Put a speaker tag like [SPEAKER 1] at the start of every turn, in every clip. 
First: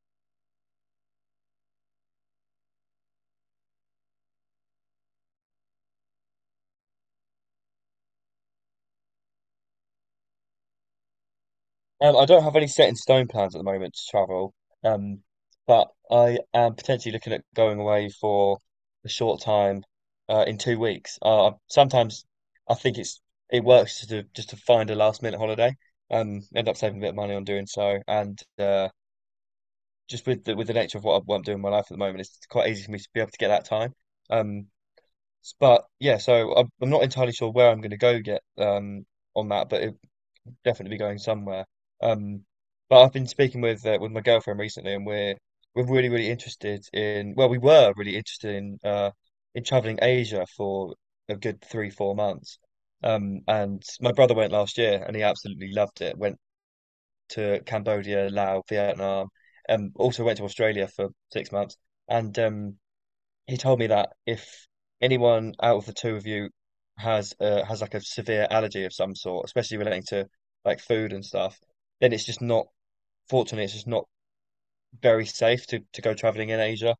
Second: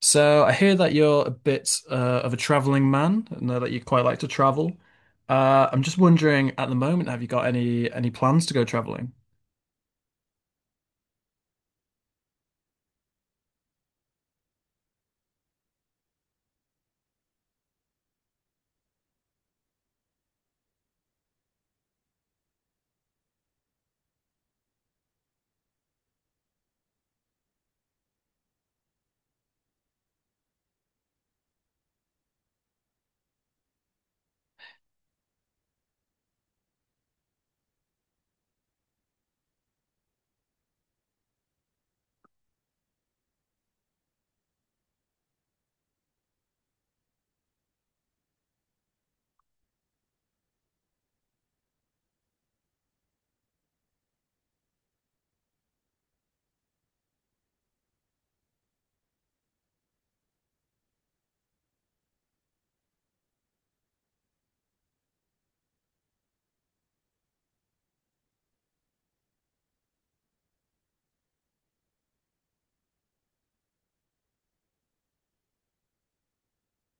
[SPEAKER 1] So I hear that you're a bit of a traveling man. I know that you quite like to travel. I'm just wondering, at the moment, have you got any plans to go traveling?
[SPEAKER 2] I don't have any set in stone plans at the moment to travel, um, but I am potentially looking at going away for a short time in 2 weeks. Sometimes I think it's it works to just to find a last minute holiday, end up saving a bit of money on doing so, and just with with the nature of what I'm doing in my life at the moment, it's quite easy for me to be able to get that time. Um, but yeah, so I'm not entirely sure where I'm going to go yet on that, definitely be going somewhere. Um, but I've been speaking with my girlfriend recently, and we're really really interested in well, we were really interested in traveling Asia for a good 3-4 months. And my brother went last year, and he absolutely loved it. Went to Cambodia, Laos, Vietnam, also went to Australia for 6 months, and he told me that if anyone out of the two of you has like a severe allergy of some sort, especially relating to like food and stuff, then it's just not, fortunately, it's just not very safe to go traveling in Asia.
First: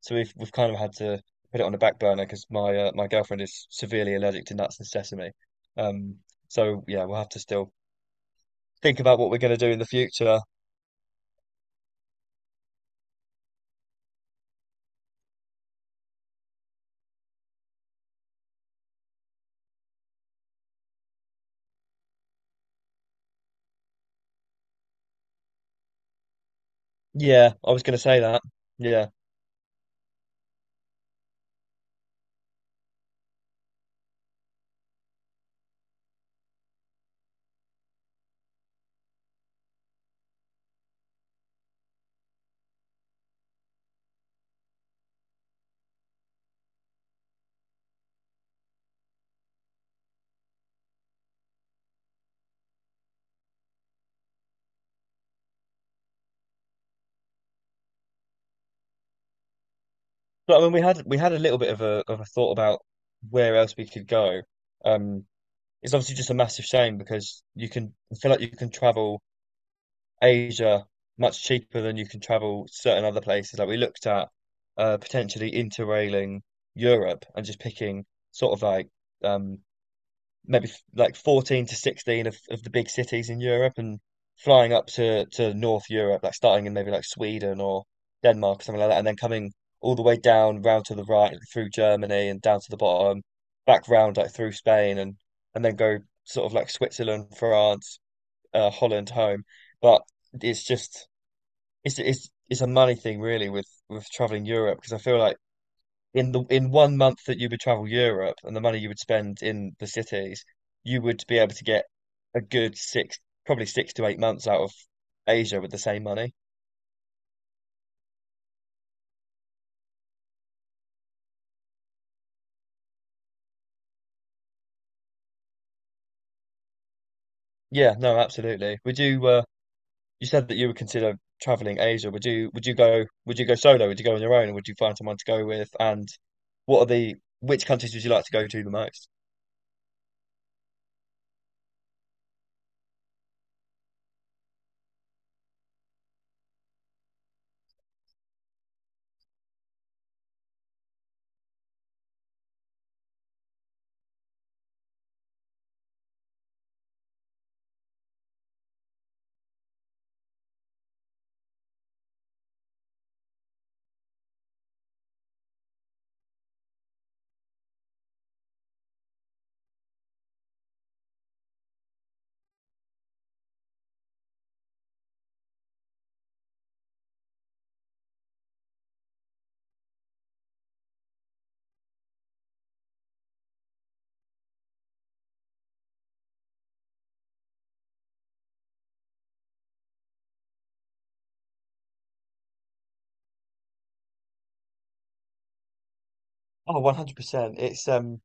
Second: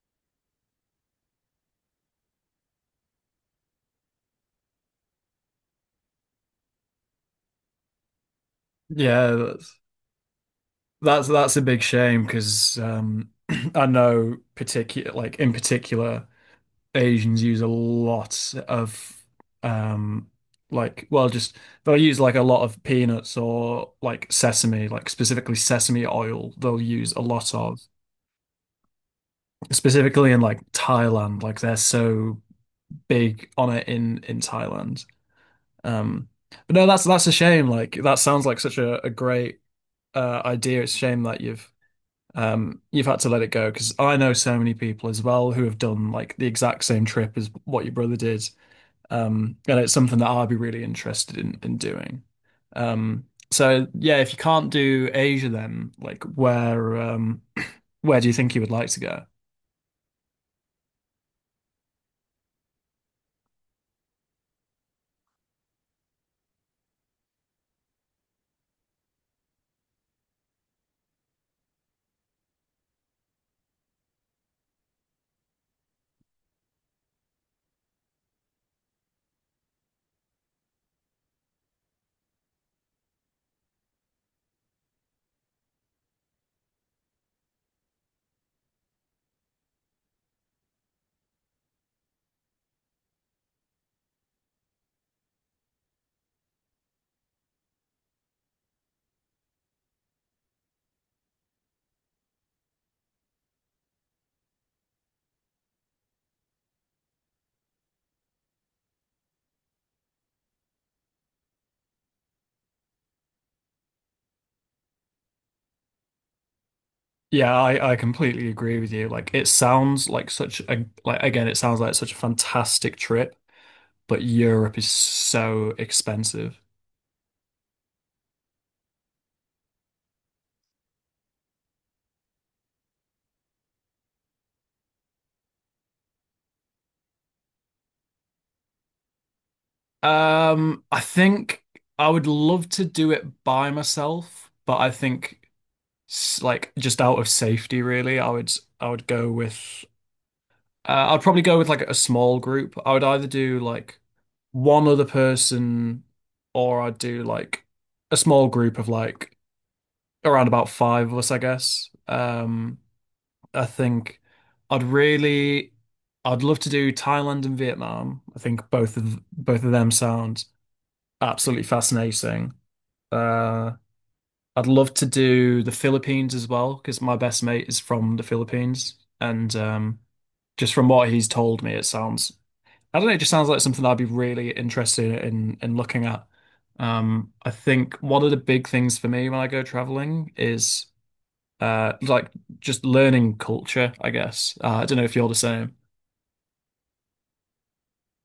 [SPEAKER 2] So we've kind of had to put it on the back burner because my girlfriend is severely allergic to nuts and sesame. Um, so yeah, we'll have to still think about what
[SPEAKER 1] Yeah,
[SPEAKER 2] we're going to do
[SPEAKER 1] that's
[SPEAKER 2] in the future.
[SPEAKER 1] that's that's a big shame because I know particular like in particular Asians use a lot of um, like well just they'll use like a lot of peanuts or like sesame, like specifically sesame oil, they'll use a
[SPEAKER 2] Yeah,
[SPEAKER 1] lot
[SPEAKER 2] I
[SPEAKER 1] of
[SPEAKER 2] was going to say that. Yeah,
[SPEAKER 1] specifically in like Thailand, like they're so big on it in Thailand. Um, but no, that's a shame. Like that sounds like such a great idea. It's a shame that you've had to let it go because I know so many people as well who have done like the exact same trip as what your brother did. And it's something that I'd be really interested in doing. Um, so yeah, if you can't do Asia, then like where do you think you would like to go?
[SPEAKER 2] but I mean, we had a little bit of a thought about where else we could go. Um, it's obviously just a massive shame because you can I feel like you can travel Asia much cheaper than you can travel certain other places. Like we looked at potentially interrailing Europe and just picking sort of like um, maybe like 14 to 16 of the big cities in Europe and flying up to North Europe, like starting in maybe like Sweden or Denmark or something like that, and then coming all the way down round to the right through Germany and down to the bottom, back round like through Spain and then go sort of like Switzerland, France, Holland home. But it's just it's a money thing really with traveling Europe because I feel like in the in 1 month that you would travel Europe and the money you would spend in the cities, you would be able to get a good six, probably 6 to 8 months out of Asia with the same money.
[SPEAKER 1] Yeah, I completely agree with you. Like it sounds like such a, like again, it sounds like such a fantastic trip, but Europe is so expensive.
[SPEAKER 2] Yeah, no, absolutely. Would you You said that you would consider traveling Asia. Would you go solo? Would you go on your own or would you find someone to go with? And what are the which countries would you like to go to the most?
[SPEAKER 1] I think I would love to do it by myself, but I think like just out of safety really, I would go with I'd probably go with like a small group. I would either do like one other person or I'd do like a small group of like around about five of us, I guess. I think I'd really, I'd love to do Thailand and Vietnam. I think both of them sound absolutely fascinating. Uh, I'd love to do the Philippines as well because my best mate is from the Philippines, and just from what he's told me, it sounds, I don't know, it just sounds like something I'd be really interested in looking at. I think one of the big things for me when I go traveling is uh like just learning culture, I guess. I don't know if you're the same.
[SPEAKER 2] Oh, 100%. It's um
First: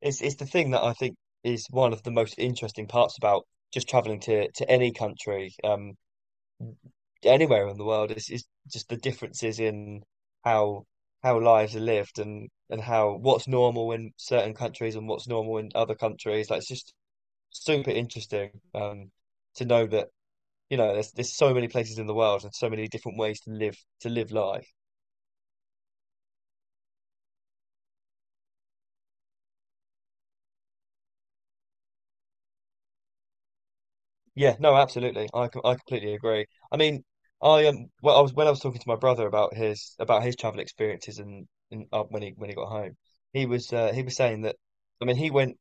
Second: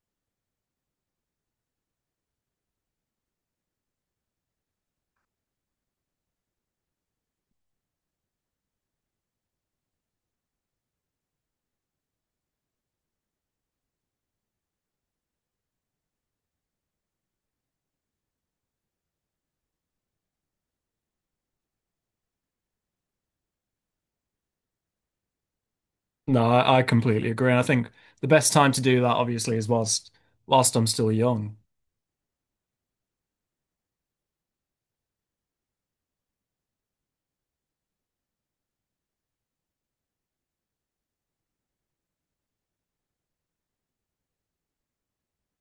[SPEAKER 2] it's it's the thing that I think is one of the most interesting parts about just traveling to any country. Anywhere in the world. It's just the differences in how lives are lived and how what's normal in certain countries and what's normal in other countries. Like it's just super interesting to know that there's so many places in the world and so many different ways to live life.
[SPEAKER 1] No, I completely agree. And I think the best time to do that obviously is whilst I'm still young.
[SPEAKER 2] Yeah, no, absolutely. I completely agree. I mean, I well, I was when I was talking to my brother about his travel experiences and when he got home, he was saying that. I mean, he went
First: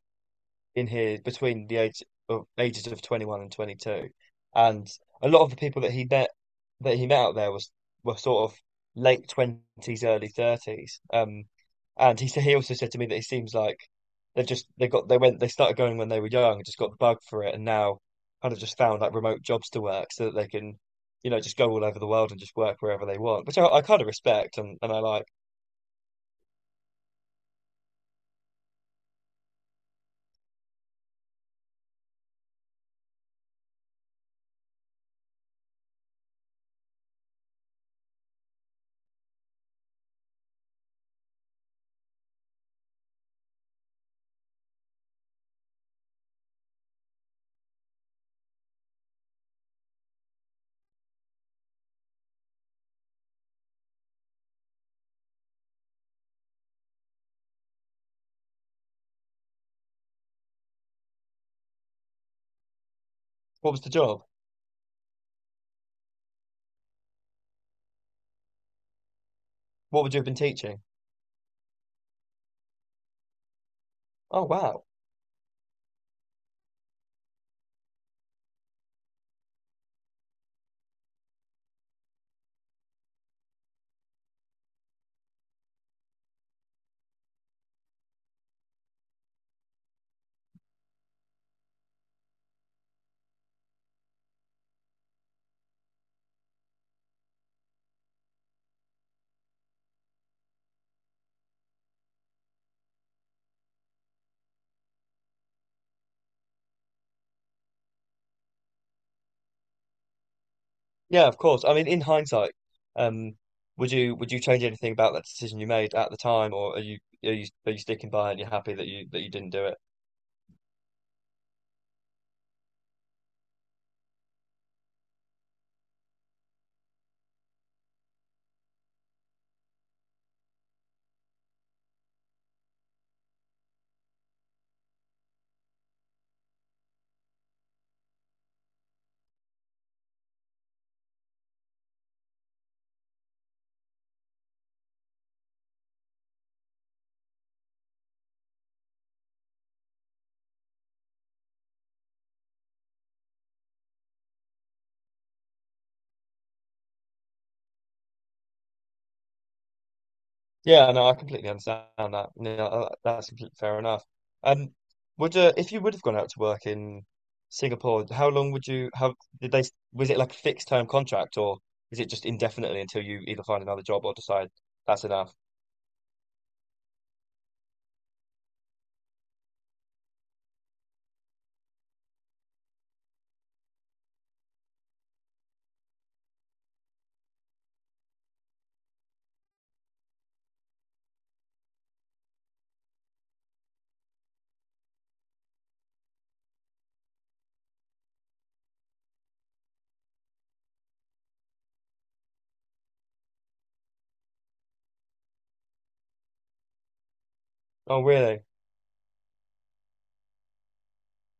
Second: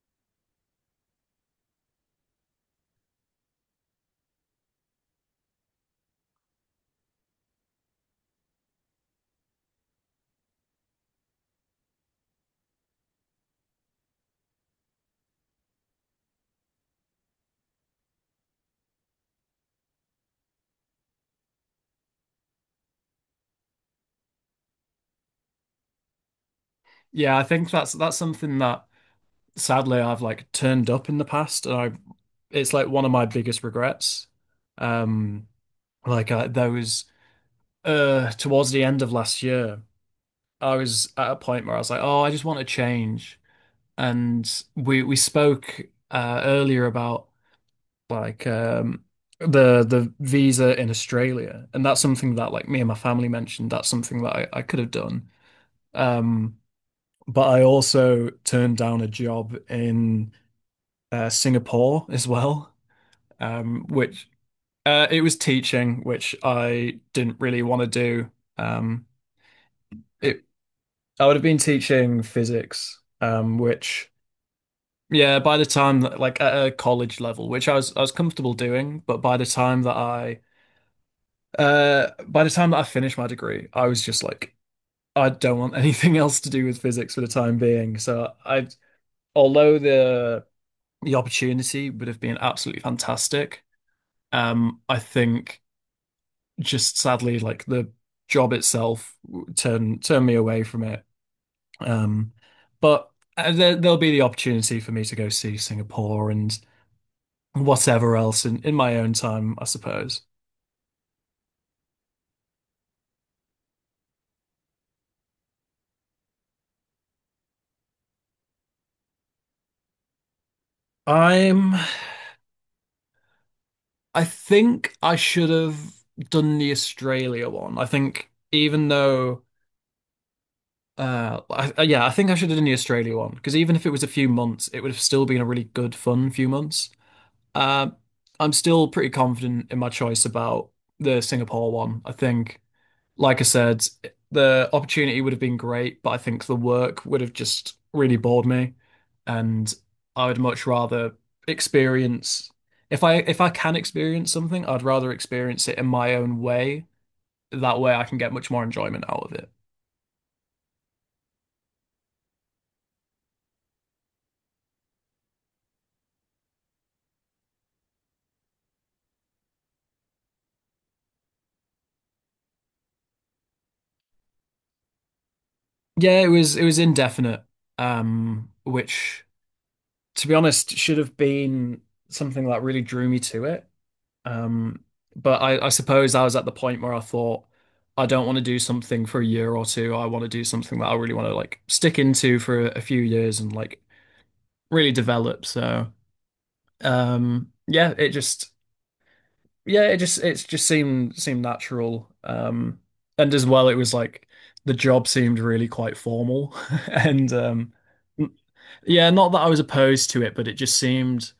[SPEAKER 2] in here between the age of ages of 21 and 22 and a lot of the people that he met out there was were sort of late 20s early 30s and he also said to me that it seems like they've just they got they went they started going when they were young and just got the bug for it and now kind of just found like remote jobs to work so that they can just go all over the world and just work wherever they want which I kind of respect and I like.
[SPEAKER 1] Yeah, I think that's something that sadly I've like turned up in the past, and I, it's like one of my biggest regrets. Um there was towards the end of last year, I was at a point where I was like, "Oh, I just want to change." And we spoke earlier about like um the visa in Australia, and that's something that, like, me and my family mentioned that's something that I could have done, um but I also turned down a job in Singapore as well,
[SPEAKER 2] What was the job
[SPEAKER 1] which it was teaching, which I didn't really want to do. um
[SPEAKER 2] what would you have been
[SPEAKER 1] it,
[SPEAKER 2] teaching
[SPEAKER 1] I would have been teaching physics, which
[SPEAKER 2] oh wow
[SPEAKER 1] yeah, by the time that, like at a college level, which I was comfortable doing, but by the time that I by the time that I finished my degree, I was just like, I don't want anything else to do with physics for the time being. So I, although the opportunity would have been absolutely fantastic, I think just sadly, like the job itself turned me away from it. Um, but there, there'll be the opportunity for me to go see Singapore and whatever else in my own time, I suppose.
[SPEAKER 2] Yeah, of course. I mean, in hindsight, um, would you change anything about that decision you made at the time, or are you sticking by it and you're happy that you didn't do it?
[SPEAKER 1] I'm I think I should have done the Australia one. I think even though, yeah, I think I should have done the Australia one because even if it was a few months, it would have still been a really good, fun few months. Um, I'm still pretty confident in my choice about the Singapore one. I think, like I said, the opportunity would have been great, but I think the work would have just really bored me. And I would much rather experience, if I can experience something, I'd rather experience it in my own way. That way I can get much more enjoyment out of it.
[SPEAKER 2] Yeah, no, I completely understand that. No, that's completely fair enough. Um, would If you would have gone out to work in Singapore, how long would you how did they was it like a fixed term contract, or is it just indefinitely until you either find another job or decide that's enough?
[SPEAKER 1] Yeah, it was indefinite, which to be honest should have been something that really drew me to it. Um, but I suppose I was at the point where I thought, I don't want to do something for a year or two. I want to do something that I really want to like stick into for a few years and like really develop. So, um, yeah, it just, yeah, it just, it's just seemed, seemed natural. And as well, it was like the job seemed really quite formal. And,
[SPEAKER 2] Oh, really?
[SPEAKER 1] yeah, not that I was opposed to it, but it just seemed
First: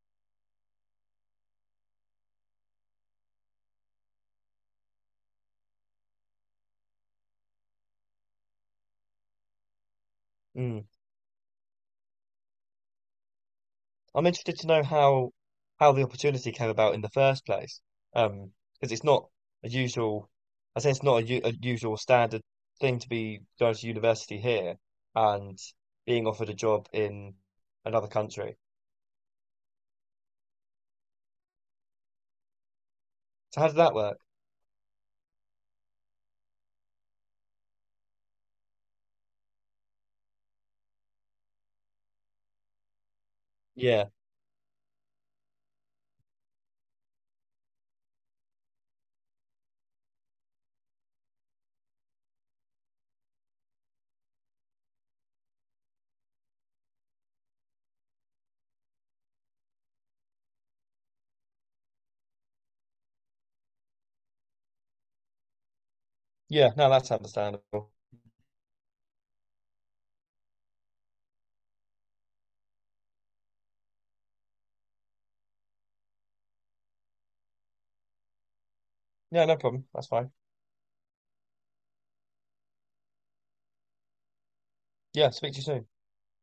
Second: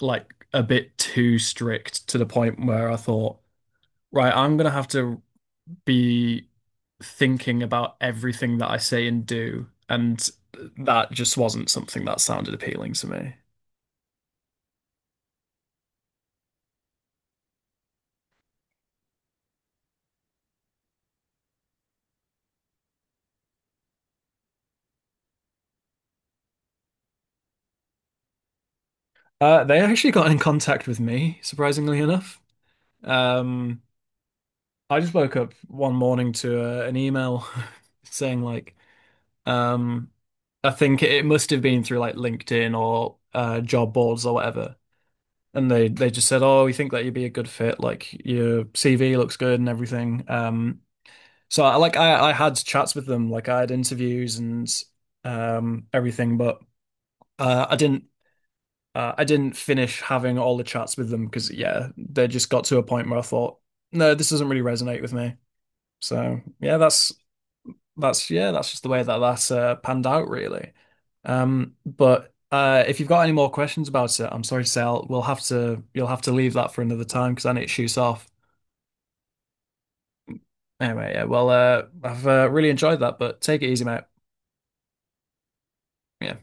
[SPEAKER 1] like a bit too strict to the point where I thought, right, I'm gonna have to be thinking about everything that I say and do, and
[SPEAKER 2] Mm.
[SPEAKER 1] that just wasn't something that sounded appealing to me.
[SPEAKER 2] I'm interested to know how the opportunity came about in the first place. Because it's not a usual, I say it's not a, u- a usual standard thing to be going to university here and being offered a job in another country.
[SPEAKER 1] They actually got in contact with me, surprisingly enough.
[SPEAKER 2] So how did
[SPEAKER 1] Um,
[SPEAKER 2] that work?
[SPEAKER 1] I just woke up one morning to an email saying like, um, I think it must have been through like LinkedIn or job
[SPEAKER 2] Yeah,
[SPEAKER 1] boards or whatever. And they just said, "Oh, we think that you'd be a good fit. Like your CV looks good and everything." So I like I had chats with them, like I had interviews and everything, but uh, I didn't I didn't finish having all the chats with them because yeah, they just got to a point where I thought, no, this doesn't really resonate with me. So
[SPEAKER 2] yeah,
[SPEAKER 1] yeah,
[SPEAKER 2] no, that's understandable.
[SPEAKER 1] that's yeah, that's just the way that that panned out really. But if you've got any more questions about it, I'm sorry to say we'll have to you'll have to leave that for another time because I need to shoot off.
[SPEAKER 2] Yeah, no problem. That's fine.
[SPEAKER 1] Anyway, yeah, well, I've really enjoyed that, but take it easy, mate.
[SPEAKER 2] Yeah, speak to you soon.
[SPEAKER 1] Yeah.